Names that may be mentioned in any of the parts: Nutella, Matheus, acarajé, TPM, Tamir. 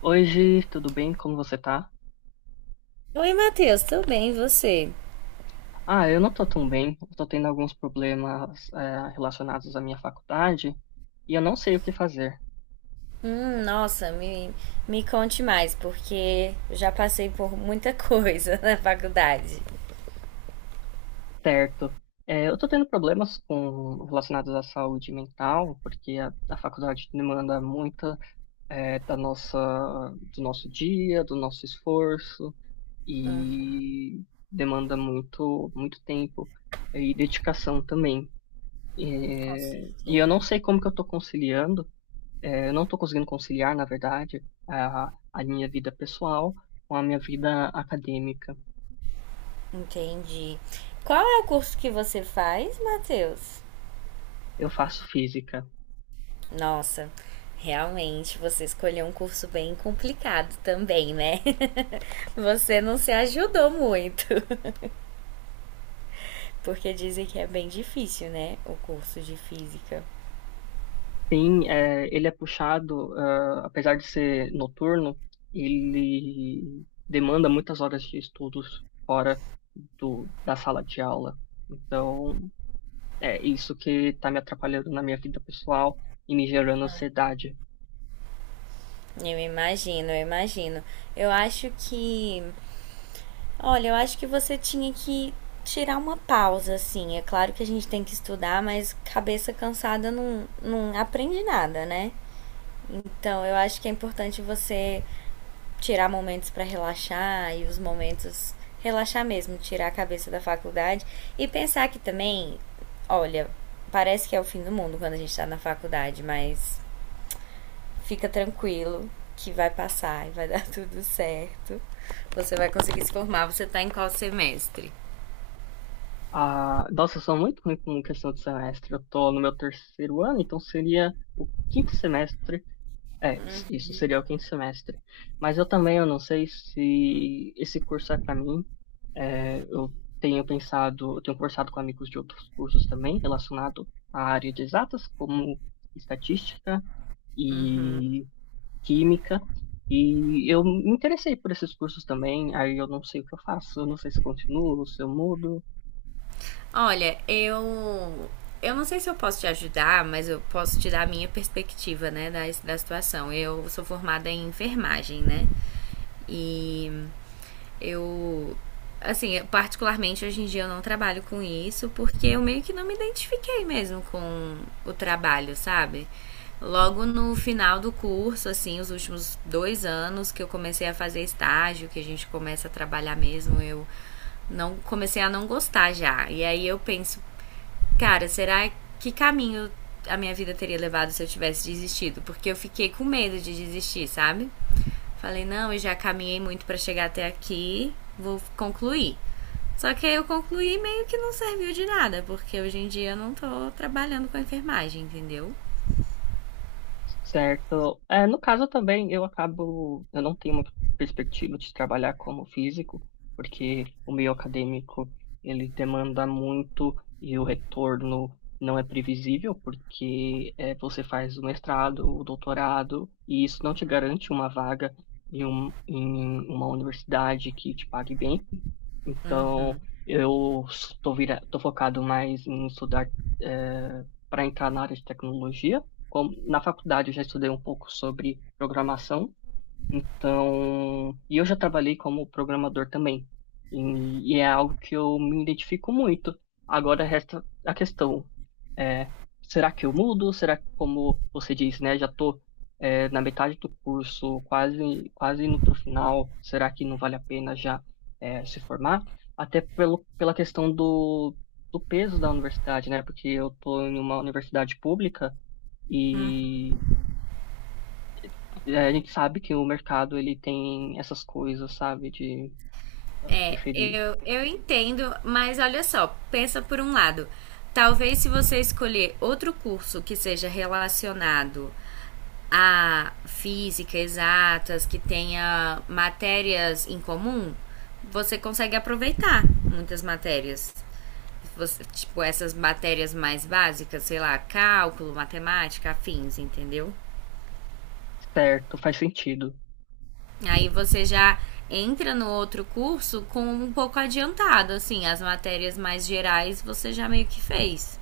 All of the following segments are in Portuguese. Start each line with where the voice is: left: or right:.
left: Oi, Gi, tudo bem? Como você tá?
right: Oi, Matheus, tudo bem? E você?
left: Ah, eu não tô tão bem. Eu tô tendo alguns problemas, relacionados à minha faculdade e eu não sei o que fazer.
right: Nossa, me conte mais, porque eu já passei por muita coisa na faculdade.
left: Certo. Eu tô tendo problemas com relacionados à saúde mental, porque a faculdade demanda muito, é, da nossa, do nosso dia, do nosso esforço e demanda muito tempo e dedicação também.
right: Com
left: E eu
right: certeza.
left: não sei como que eu tô conciliando. Eu não estou conseguindo conciliar, na verdade, a minha vida pessoal com a minha vida acadêmica.
right: Entendi. Qual é o curso que você faz, Matheus?
left: Eu faço física.
right: Nossa, realmente você escolheu um curso bem complicado também, né? Você não se ajudou muito, porque dizem que é bem difícil, né? O curso de física.
left: Sim, é, ele é puxado, ah, apesar de ser noturno, ele demanda muitas horas de estudos fora da sala de aula. Então, é isso que está me atrapalhando na minha vida pessoal e me gerando ansiedade.
right: Eu imagino, eu imagino. Eu acho que... Olha, eu acho que você tinha que tirar uma pausa, assim. É claro que a gente tem que estudar, mas cabeça cansada não aprende nada, né? Então, eu acho que é importante você tirar momentos para relaxar e os momentos relaxar mesmo, tirar a cabeça da faculdade e pensar que também, olha, parece que é o fim do mundo quando a gente tá na faculdade, mas fica tranquilo que vai passar e vai dar tudo certo. Você vai conseguir se formar. Você tá em qual semestre?
left: Ah, nossa, eu sou muito ruim com questão de semestre. Eu tô no meu terceiro ano, então seria o quinto semestre. É, isso seria o quinto semestre. Mas eu também, eu não sei se esse curso é para mim. Eu tenho pensado, eu tenho conversado com amigos de outros cursos também, relacionado à área de exatas, como estatística e química. E eu me interessei por esses cursos também. Aí eu não sei o que eu faço. Eu não sei se eu continuo, se eu mudo.
right: Olha, eu... Eu não sei se eu posso te ajudar, mas eu posso te dar a minha perspectiva, né, da situação. Eu sou formada em enfermagem, né? E eu... Assim, eu, particularmente hoje em dia eu não trabalho com isso porque eu meio que não me identifiquei mesmo com o trabalho, sabe? Logo no final do curso, assim, os últimos dois anos que eu comecei a fazer estágio, que a gente começa a trabalhar mesmo, eu não comecei a não gostar já. E aí eu penso, cara, será que caminho a minha vida teria levado se eu tivesse desistido? Porque eu fiquei com medo de desistir, sabe? Falei, não, eu já caminhei muito para chegar até aqui, vou concluir. Só que aí eu concluí meio que não serviu de nada, porque hoje em dia eu não tô trabalhando com a enfermagem, entendeu?
left: Certo. No caso também, eu não tenho uma perspectiva de trabalhar como físico, porque o meio acadêmico, ele demanda muito e o retorno não é previsível, porque é, você faz o mestrado, o doutorado, e isso não te garante uma vaga em uma universidade que te pague bem. Então, tô focado mais em estudar, para entrar na área de tecnologia, como- na faculdade eu já estudei um pouco sobre programação, então, e eu já trabalhei como programador também, e é algo que eu me identifico muito. Agora resta a questão, é, será que eu mudo? Será que, como você disse, né, já estou na metade do curso, quase indo para o final, será que não vale a pena já é, se formar? Até pela questão do, do peso da universidade, né, porque eu estou em uma universidade pública, e é, a gente sabe que o mercado ele tem essas coisas, sabe, de ah,
right: É,
left: preferir.
right: eu entendo, mas olha só, pensa por um lado. Talvez se você escolher outro curso que seja relacionado a física, exatas, que tenha matérias em comum, você consegue aproveitar muitas matérias. Você... tipo, essas matérias mais básicas, sei lá, cálculo, matemática, afins, entendeu?
left: Certo, faz sentido.
right: Aí você já entra no outro curso com um pouco adiantado, assim, as matérias mais gerais você já meio que fez.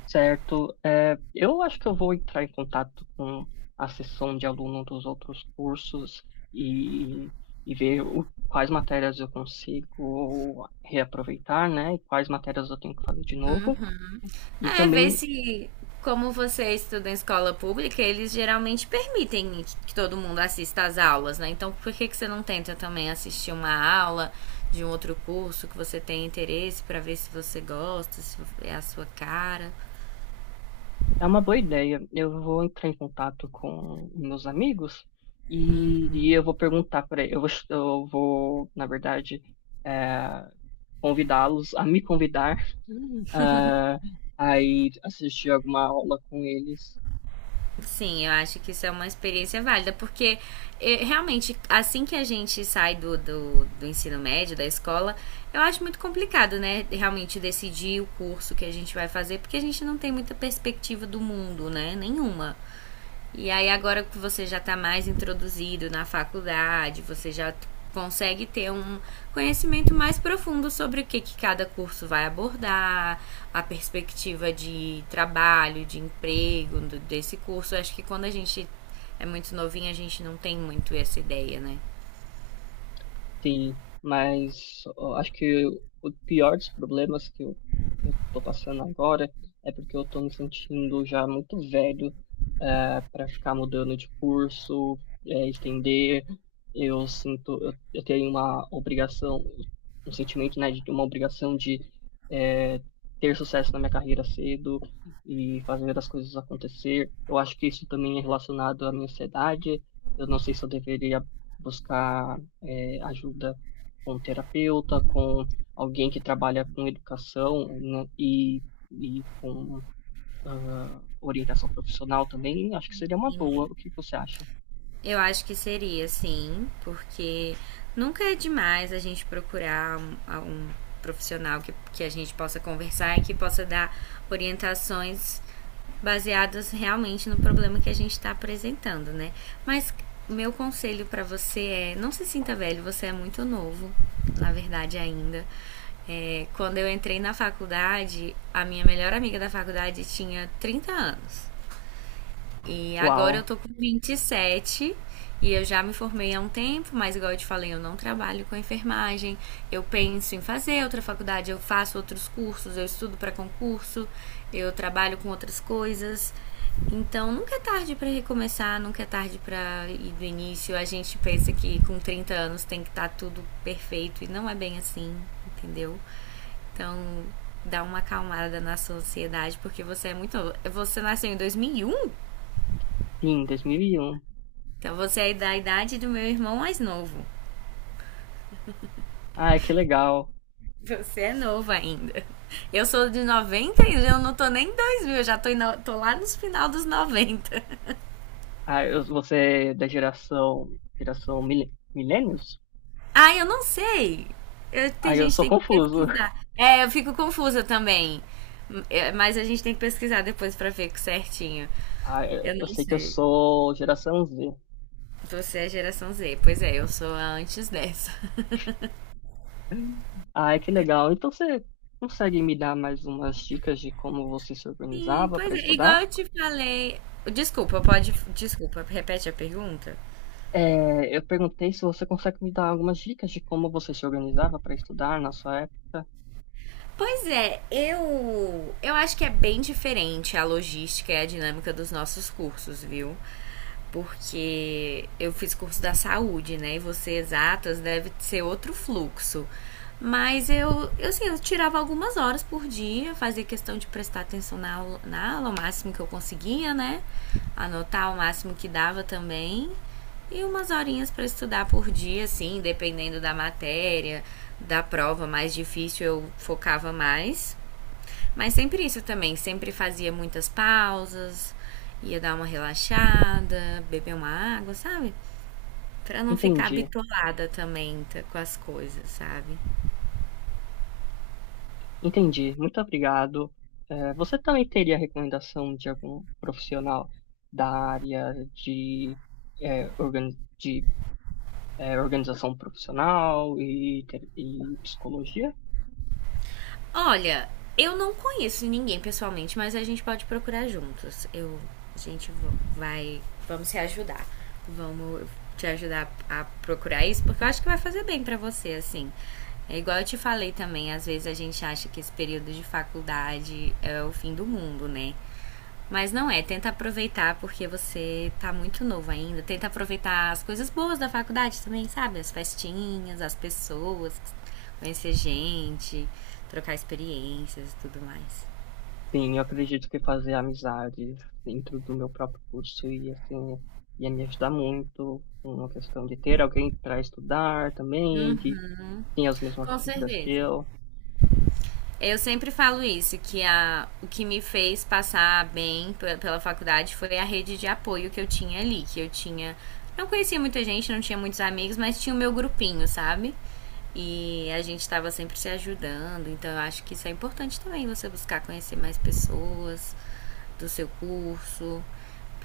left: Certo, é, eu acho que eu vou entrar em contato com a seção de aluno dos outros cursos e, e ver o- quais matérias eu consigo reaproveitar, né, e quais matérias eu tenho que fazer de novo. E
right: É, ver
left: também
right: se, como você estuda em escola pública, eles geralmente permitem que... que todo mundo assista às aulas, né? Então, por que que você não tenta também assistir uma aula de um outro curso que você tem interesse pra ver se você gosta, se é a sua cara?
left: é uma boa ideia. Eu vou entrar em contato com meus amigos e eu vou perguntar para eles. Na verdade, é, convidá-los a me convidar, eh, a ir assistir alguma aula com eles.
right: Sim, eu acho que isso é uma experiência válida, porque realmente, assim que a gente sai do ensino médio, da escola, eu acho muito complicado, né? Realmente decidir o curso que a gente vai fazer, porque a gente não tem muita perspectiva do mundo, né? Nenhuma. E aí agora que você já está mais introduzido na faculdade, você já consegue ter um conhecimento mais profundo sobre o que que cada curso vai abordar, a perspectiva de trabalho, de emprego do... desse curso. Eu acho que quando a gente é muito novinho, a gente não tem muito essa ideia, né?
left: Sim, mas ó, acho que o pior dos problemas eu tô passando agora é porque eu tô me sentindo já muito velho para ficar mudando de curso, estender. Eu tenho uma obrigação, um sentimento, né, de uma obrigação de eh, ter sucesso na minha carreira cedo e fazer as coisas acontecer. Eu acho que isso também é relacionado à minha ansiedade. Eu não sei se eu deveria buscar ajuda com um terapeuta, com alguém que trabalha com educação, né, e com orientação profissional também, acho que seria uma boa. O que você acha?
right: Eu acho que seria, sim, porque nunca é demais a gente procurar um profissional que a gente possa conversar e que possa dar orientações baseadas realmente no problema que a gente está apresentando, né? Mas meu conselho para você é: não se sinta velho, você é muito novo, na verdade, ainda. É, quando eu entrei na faculdade, a minha melhor amiga da faculdade tinha 30 anos. E agora eu
left: Uau,
right: tô com 27, e eu já me formei há um tempo, mas igual eu te falei, eu não trabalho com enfermagem. Eu penso em fazer outra faculdade, eu faço outros cursos, eu estudo para concurso, eu trabalho com outras coisas. Então nunca é tarde para recomeçar, nunca é tarde para ir do início. A gente pensa que com 30 anos tem que estar, tá tudo perfeito, e não é bem assim, entendeu? Então dá uma acalmada na sociedade porque você é muito novo. Você nasceu em 2001.
left: sim, 2001.
right: Então você é da idade do meu irmão mais novo.
left: Ah, que legal.
right: Você é novo ainda. Eu sou de 90 e eu não tô nem em 2000. Eu já tô, tô lá nos final dos noventa.
left: Ah, você é da geração mil, millennials?
right: Ah, eu não sei. Eu,
left: Ah,
right: tem
left: eu
right: gente que
left: sou
right: tem que
left: confuso.
right: pesquisar. É, eu fico confusa também. É, mas a gente tem que pesquisar depois pra ver certinho.
left: Ah,
right: Eu
left: eu
right: não
left: sei que eu
right: sei.
left: sou geração Z.
right: Você é geração Z. Pois é, eu sou a antes dessa.
left: Ah, que legal. Então você consegue me dar mais umas dicas de como você se
right: Sim,
left: organizava
right: pois
left: para
right: é.
left: estudar?
right: Igual eu te falei. Desculpa, pode. Desculpa, repete a pergunta.
left: É, eu perguntei se você consegue me dar algumas dicas de como você se organizava para estudar na sua época.
right: Pois é, eu acho que é bem diferente a logística e a dinâmica dos nossos cursos, viu? Porque eu fiz curso da saúde, né? E você exatas deve ser outro fluxo. Mas eu, assim, eu tirava algumas horas por dia, fazia questão de prestar atenção na aula, o máximo que eu conseguia, né? Anotar o máximo que dava também. E umas horinhas para estudar por dia, assim, dependendo da matéria, da prova mais difícil eu focava mais. Mas sempre isso também, sempre fazia muitas pausas, ia dar uma relaxada, beber uma água, sabe? Pra não ficar
left: Entendi,
right: bitolada também, tá, com as coisas, sabe?
left: entendi. Muito obrigado. É, você também teria recomendação de algum profissional da área de, é, organização profissional e psicologia?
right: Olha, eu não conheço ninguém pessoalmente, mas a gente pode procurar juntos. A gente vai, vamos se ajudar. Vamos te ajudar a procurar isso, porque eu acho que vai fazer bem pra você, assim. É igual eu te falei também, às vezes a gente acha que esse período de faculdade é o fim do mundo, né? Mas não é, tenta aproveitar porque você tá muito novo ainda. Tenta aproveitar as coisas boas da faculdade também, sabe? As festinhas, as pessoas, conhecer gente, trocar experiências e tudo mais.
left: Sim, eu acredito que fazer amizades dentro do meu próprio curso ia, assim, ia me ajudar muito uma questão de ter alguém para estudar também, que tem as mesmas
right: Com
left: dúvidas que
right: certeza.
left: eu.
right: Eu sempre falo isso, que a, o que me fez passar bem pela faculdade foi a rede de apoio que eu tinha ali, que eu tinha. Não conhecia muita gente, não tinha muitos amigos, mas tinha o meu grupinho, sabe? E a gente estava sempre se ajudando, então eu acho que isso é importante também, você buscar conhecer mais pessoas do seu curso,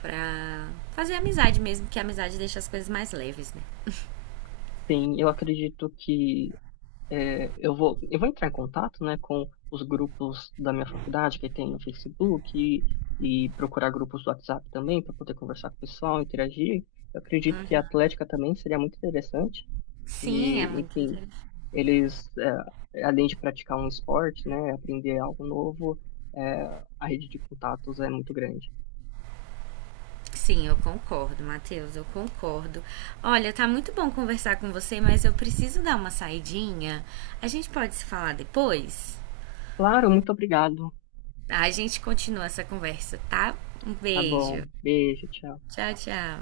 right: pra fazer amizade mesmo, que a amizade deixa as coisas mais leves, né?
left: Sim, eu acredito que é, eu vou entrar em contato, né, com os grupos da minha faculdade que tem no Facebook e procurar grupos do WhatsApp também para poder conversar com o pessoal, interagir. Eu acredito que a atlética também seria muito interessante.
right: Sim, é
left: E,
right: muito
left: enfim,
right: interessante.
left: eles, eh, além de praticar um esporte, né, aprender algo novo, eh, a rede de contatos é muito grande.
right: Sim, eu concordo, Matheus, eu concordo. Olha, tá muito bom conversar com você, mas eu preciso dar uma saidinha. A gente pode se falar depois?
left: Claro, muito obrigado.
right: Tá, a gente continua essa conversa, tá? Um
left: Tá bom.
right: beijo.
left: Beijo, tchau.
right: Tchau, tchau.